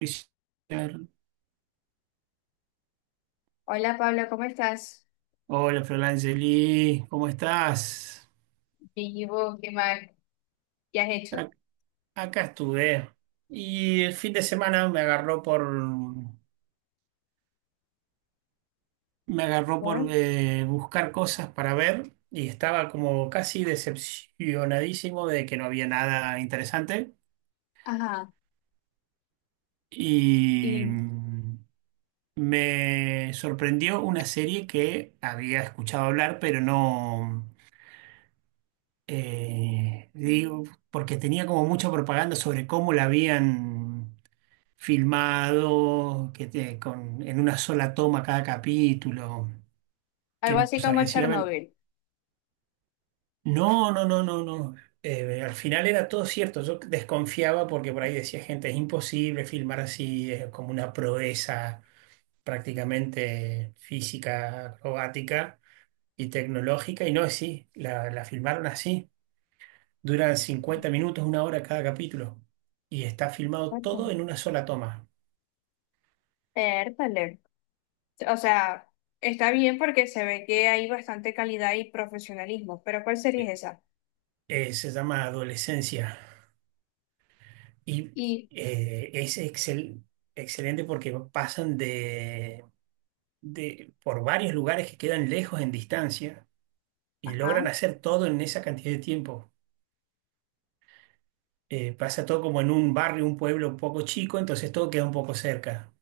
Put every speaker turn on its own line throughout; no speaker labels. Fisher.
Hola Pablo, ¿cómo estás?
Hola, Florangeli, ¿cómo estás?
Vivo, ¿qué más? ¿Qué has hecho?
A- Acá estuve. Y el fin de semana me agarró me agarró
Por
por buscar cosas para ver y estaba como casi decepcionadísimo de que no había nada interesante.
ajá,
Y
y
mm, Me sorprendió una serie que había escuchado hablar, pero no, digo, porque tenía como mucha propaganda sobre cómo la habían filmado, en una sola toma cada capítulo, que
algo
no
así
sabían
como
decir, a ver,
Chernobyl.
no, no, no, no, no. Al final era todo cierto, yo desconfiaba porque por ahí decía gente, es imposible filmar así, es como una proeza prácticamente física, acrobática y tecnológica, y no es así, la filmaron así, duran 50 minutos, una hora cada capítulo, y está filmado todo
Cuéntame.
en una sola toma.
Pértale. O sea, está bien porque se ve que hay bastante calidad y profesionalismo, pero ¿cuál sería esa?
Se llama Adolescencia. Y
Y,
es excelente porque pasan por varios lugares que quedan lejos en distancia y
ajá,
logran hacer todo en esa cantidad de tiempo. Pasa todo como en un barrio, un pueblo un poco chico, entonces todo queda un poco cerca.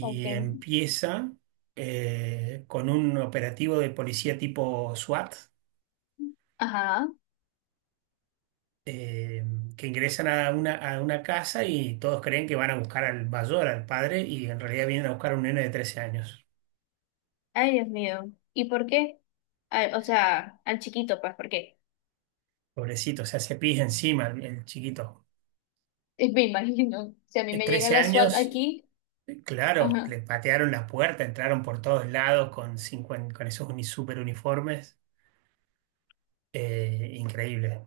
ok,
empieza con un operativo de policía tipo SWAT.
ajá,
eh, que ingresan a a una casa y todos creen que van a buscar al mayor, al padre, y en realidad vienen a buscar a un nene de 13 años.
ay Dios mío, ¿y por qué? Ay, o sea, al chiquito, pues, ¿por qué?
Pobrecito, o sea, se pis encima el chiquito.
Me imagino, si a mí me llega
13
la SWAT
años,
aquí,
claro,
ajá,
le patearon la puerta, entraron por todos lados con, 50 con super uniformes. Increíble.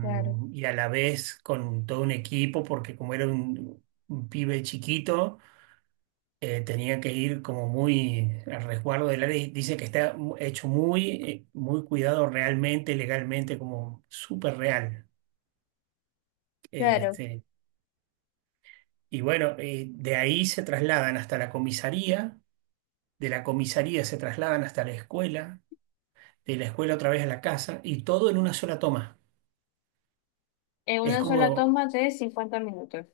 claro.
Y a la vez con todo un equipo, porque como era un pibe chiquito, tenía que ir como muy al resguardo del área. Y dice que está hecho muy, muy cuidado realmente, legalmente, como súper real.
Claro.
Este, Y bueno, de ahí se trasladan hasta la comisaría, de la comisaría se trasladan hasta la escuela, de la escuela otra vez a la casa y todo en una sola toma.
En
Es
una sola
como,
toma de 50 minutos.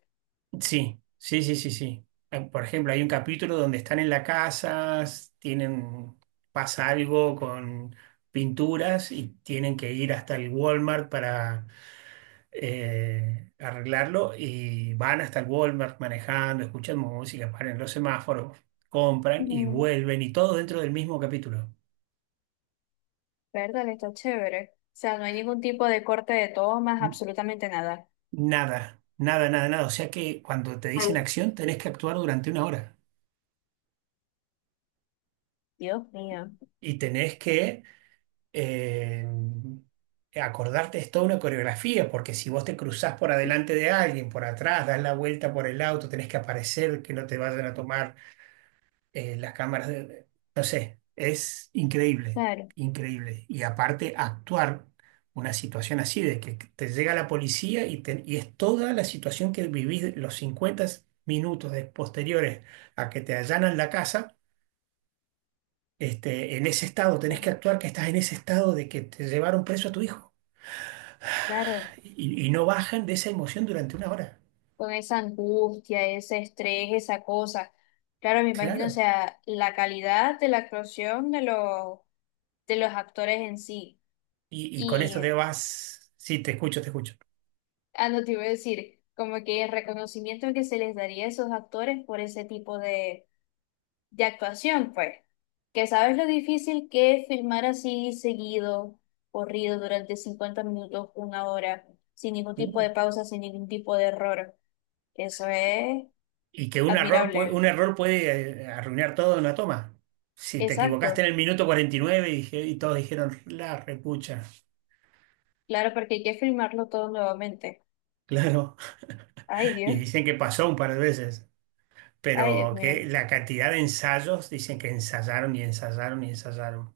sí, sí, sí, sí, sí. Ah, por ejemplo, hay un capítulo donde están en la casa, tienen, pasa algo con pinturas y tienen que ir hasta el Walmart para arreglarlo y van hasta el Walmart manejando, escuchan música, paran en los semáforos, compran y
Ujú.
vuelven y todo dentro del mismo capítulo.
Verdad, está chévere. O sea, no hay ningún tipo de corte de tomas,
N-
absolutamente nada.
Nada, nada, nada, nada. O sea que cuando te dicen
Ay.
acción tenés que actuar durante una hora
Dios mío.
y tenés que eh, acordarte, es toda una coreografía, porque si vos te cruzás por adelante de alguien, por atrás, das la vuelta por el auto, tenés que aparecer, que no te vayan a tomar eh, las cámaras de, no sé, es increíble,
Claro,
increíble. Y aparte, actuar una situación así, de que te llega la policía y es toda la situación que vivís los 50 minutos posteriores a que te allanan la casa, este, en ese estado, tenés que
claro,
actuar que estás en ese estado de que te llevaron preso a tu hijo.
claro.
Y no bajan de esa emoción durante una hora.
Con esa angustia, ese estrés, esa cosa. Claro, me imagino, o
Claro.
sea, la calidad de la actuación de los actores en sí.
Y con esto
Y,
te vas, sí, te escucho, te escucho.
ah, no te iba a decir, como que el reconocimiento que se les daría a esos actores por ese tipo de actuación, pues, que sabes lo difícil que es filmar así seguido, corrido durante 50 minutos, una hora, sin ningún tipo de pausa, sin ningún tipo de error. Eso es
Y que un error, un
admirable.
error puede arruinar todo en una toma. Si te equivocaste
Exacto.
en el minuto y todos dijeron, la repucha,
Claro, porque hay que filmarlo todo nuevamente.
claro.
Ay,
Y
Dios.
dicen que pasó un par de veces.
Ay, Dios
Pero
mío.
que la cantidad de ensayos, dicen que ensayaron y ensayaron y ensayaron.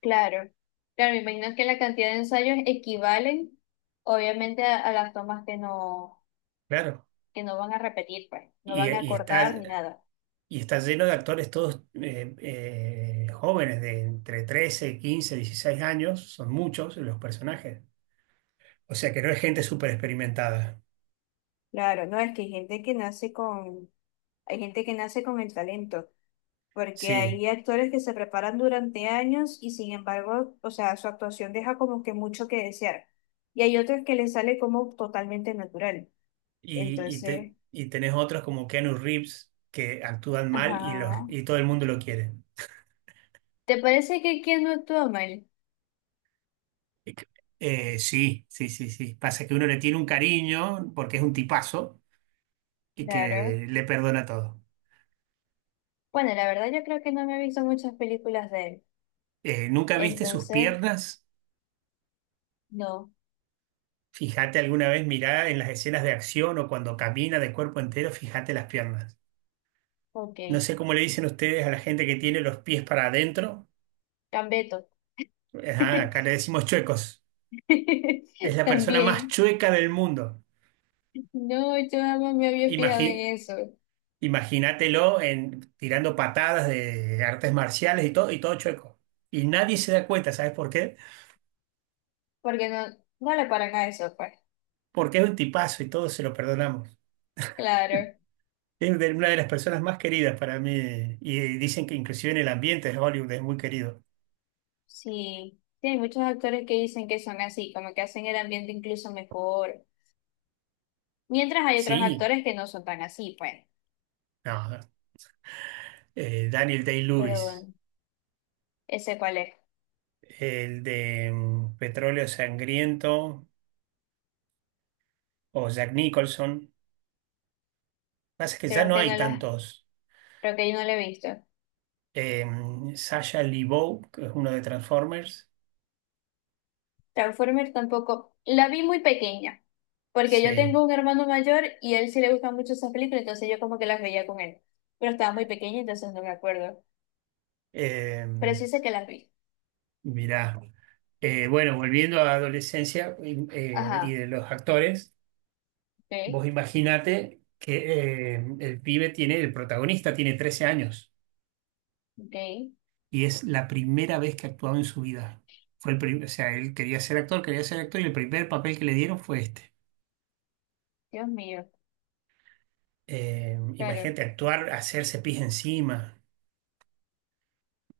Claro. Claro, me imagino que la cantidad de ensayos equivalen, obviamente, a las tomas
Claro.
que no van a repetir, pues, no
Y,
van a
y
cortar
está,
ni nada.
y está lleno de actores todos jóvenes, de entre 13, 15, 16 años. Son muchos los personajes. O sea que no es gente súper experimentada.
Claro, no, es que hay gente que nace con, hay gente que nace con el talento, porque
Sí.
hay actores que se preparan durante años y sin embargo, o sea, su actuación deja como que mucho que desear. Y hay otros que les sale como totalmente natural. Entonces,
Y tenés otros como Keanu Reeves que actúan mal
ajá.
y todo el mundo lo quiere.
¿Te parece que Keanu actúa mal?
Sí, sí, sí, sí. Pasa que uno le tiene un cariño porque es un tipazo y
Claro.
que le perdona todo.
Bueno, la verdad yo creo que no me he visto muchas películas de él.
¿Nunca viste sus
Entonces,
piernas?
no.
Fíjate alguna vez, mirá en las escenas de acción o cuando camina de cuerpo entero, fíjate las piernas.
Ok.
No sé cómo le dicen ustedes a la gente que tiene los pies para adentro.
Cambeto.
Ajá, acá le decimos chuecos. Es la persona más
También.
chueca del mundo.
No, yo jamás me había fijado
Imagi-
en eso.
Imagínatelo en, tirando patadas de artes marciales y todo chueco. Y nadie se da cuenta, ¿sabes por qué?
Porque no, no le paran a eso, pues.
Porque es un tipazo y todos se lo perdonamos.
Claro,
Una de las personas más queridas para mí. Y dicen que inclusive en el ambiente de Hollywood es muy querido.
sí. Sí, hay muchos actores que dicen que son así, como que hacen el ambiente incluso mejor. Mientras hay otros
Sí,
actores que no son tan así, pues.
no. Daniel
Pero
Day-Lewis,
bueno, ese cuál es.
el de Petróleo Sangriento o Jack Nicholson. Pasa que ya
Creo
no
que
hay
no la,
tantos.
creo que yo no la he visto.
Sasha Sasha Lebeau, que es uno de Transformers.
Transformers tampoco. La vi muy pequeña, porque yo
Sí.
tengo un hermano mayor y a él sí le gustan mucho esas películas, entonces yo como que las veía con él. Pero estaba muy pequeña, entonces no me acuerdo.
Eh,
Pero sí sé que las vi.
mirá, bueno, volviendo a la adolescencia y
Ajá,
de los actores,
ok,
vos imaginate que el protagonista tiene 13 años
ok.
y es la primera vez que actuaba en su vida. O sea, él quería ser actor y el primer papel que le dieron fue este.
Dios mío, claro.
Imagínate actuar, hacerse pis encima.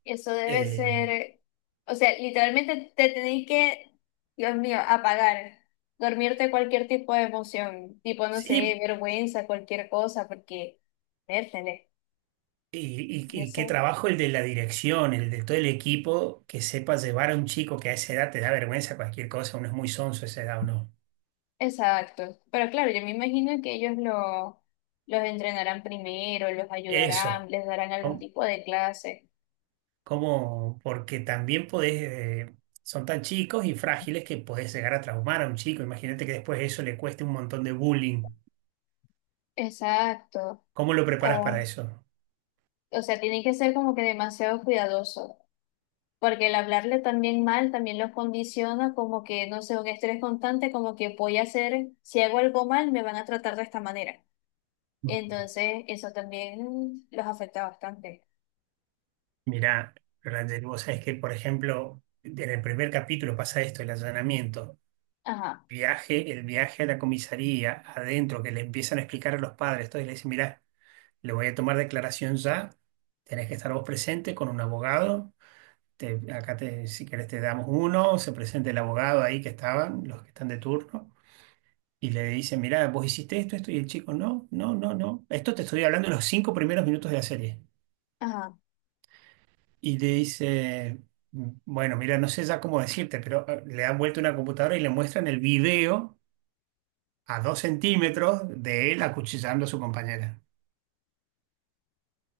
Eso debe
Eh,
ser, o sea, literalmente te tenés que, Dios mío, apagar, dormirte cualquier tipo de emoción, tipo, no sé,
sí,
vergüenza, cualquier cosa, porque, vértele, y
Y qué
eso.
trabajo el de la dirección, el de todo el equipo que sepa llevar a un chico que a esa edad te da vergüenza cualquier cosa, uno es muy sonso a esa edad o no.
Exacto. Pero claro, yo me imagino que ellos lo, los entrenarán primero, los
Eso,
ayudarán, les darán algún
¿no?
tipo de clase.
Como porque también podés, eh, son tan chicos y frágiles que podés llegar a traumar a un chico. Imagínate que después eso le cueste un montón de bullying.
Exacto.
¿Cómo lo preparas para
O,
eso?
o sea, tienen que ser como que demasiado cuidadosos. Porque el hablarle también mal también los condiciona como que, no sé, un estrés constante, como que voy a hacer, si hago algo mal, me van a tratar de esta manera. Entonces, eso también los afecta bastante.
Mirá, Roland, vos sabés que, por ejemplo, en el primer capítulo pasa esto, el allanamiento.
Ajá,
El viaje a la comisaría, adentro, que le empiezan a explicar a los padres, todo, y le dicen, mirá, le voy a tomar declaración ya, tenés que estar vos presente con un abogado, acá te, si querés te damos uno, se presenta el abogado ahí que estaban, los que están de turno, y le dicen, mirá, vos hiciste esto, esto, y el chico, no, no, no, no, esto te estoy hablando en los 5 primeros minutos de la serie.
ajá.
Y le dice... Bueno, mira, no sé ya cómo decirte, pero le han vuelto una computadora y le muestran el video a 2 centímetros de él acuchillando a su compañera.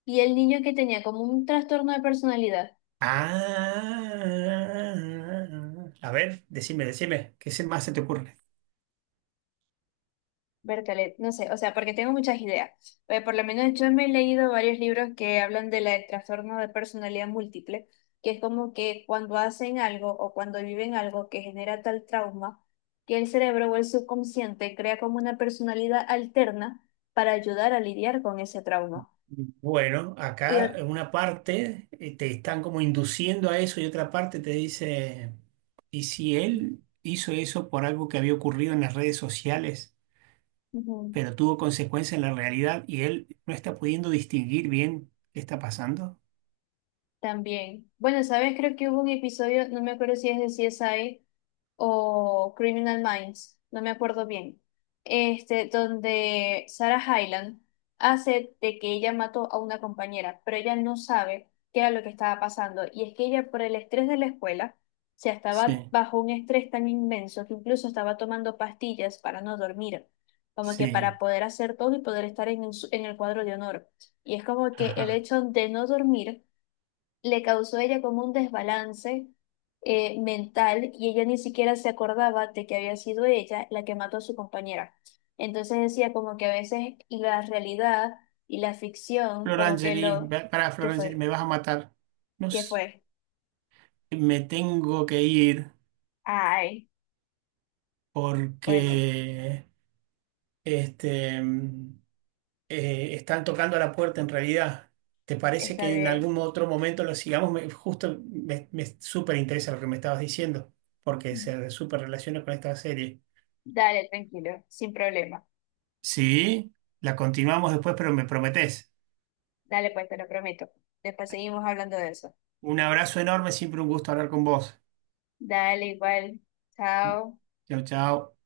Y el niño que tenía como un trastorno de personalidad.
Ah, a ver, decime, decime, ¿más se te ocurre?
Bertalet, no sé, o sea, porque tengo muchas ideas. Por lo menos yo me he leído varios libros que hablan de la- del trastorno de personalidad múltiple, que es como que cuando hacen algo o cuando viven algo que genera tal trauma, que el cerebro o el subconsciente crea como una personalidad alterna para ayudar a lidiar con ese trauma.
Bueno,
Y
acá
ot-
en una parte te están como induciendo a eso y otra parte te dice, ¿y si él hizo eso por algo que había ocurrido en las redes sociales,
ujú,
pero tuvo consecuencias en la realidad y él no está pudiendo distinguir bien qué está pasando?
también. Bueno, ¿sabes? Creo que hubo un episodio, no me acuerdo si es de CSI, o Criminal Minds, no me acuerdo bien, este, donde Sarah Hyland hace de que ella mató a una compañera, pero ella no sabe qué era lo que estaba pasando. Y es que ella, por el estrés de la escuela, o sea, estaba
Sí,
bajo un estrés tan inmenso que incluso estaba tomando pastillas para no dormir, como que
sí,
para poder hacer todo y poder estar en, el su- en el cuadro de honor. Y es como que el
ajá.
hecho de no dormir le causó a ella como un desbalance mental y ella ni siquiera se acordaba de que había sido ella la que mató a su compañera. Entonces decía como que a veces la realidad y la ficción, como que
Florangeli,
lo
pará,
que
Florangeli,
fue,
me vas a matar. No
que
s-
fue.
Me tengo que ir
Ay, bueno,
porque este, mm, están tocando a la puerta en realidad. ¿Te parece
está
que en
bien.
algún otro momento lo sigamos? Justo me súper interesa lo que me estabas diciendo, porque se súper relaciona con esta serie.
Dale, tranquilo, sin problema.
Sí, la continuamos después, pero me prometés.
Dale, pues te lo prometo. Después seguimos hablando de eso.
Un abrazo enorme, siempre un gusto hablar con vos.
Dale, igual. Chao.
Chau, chau.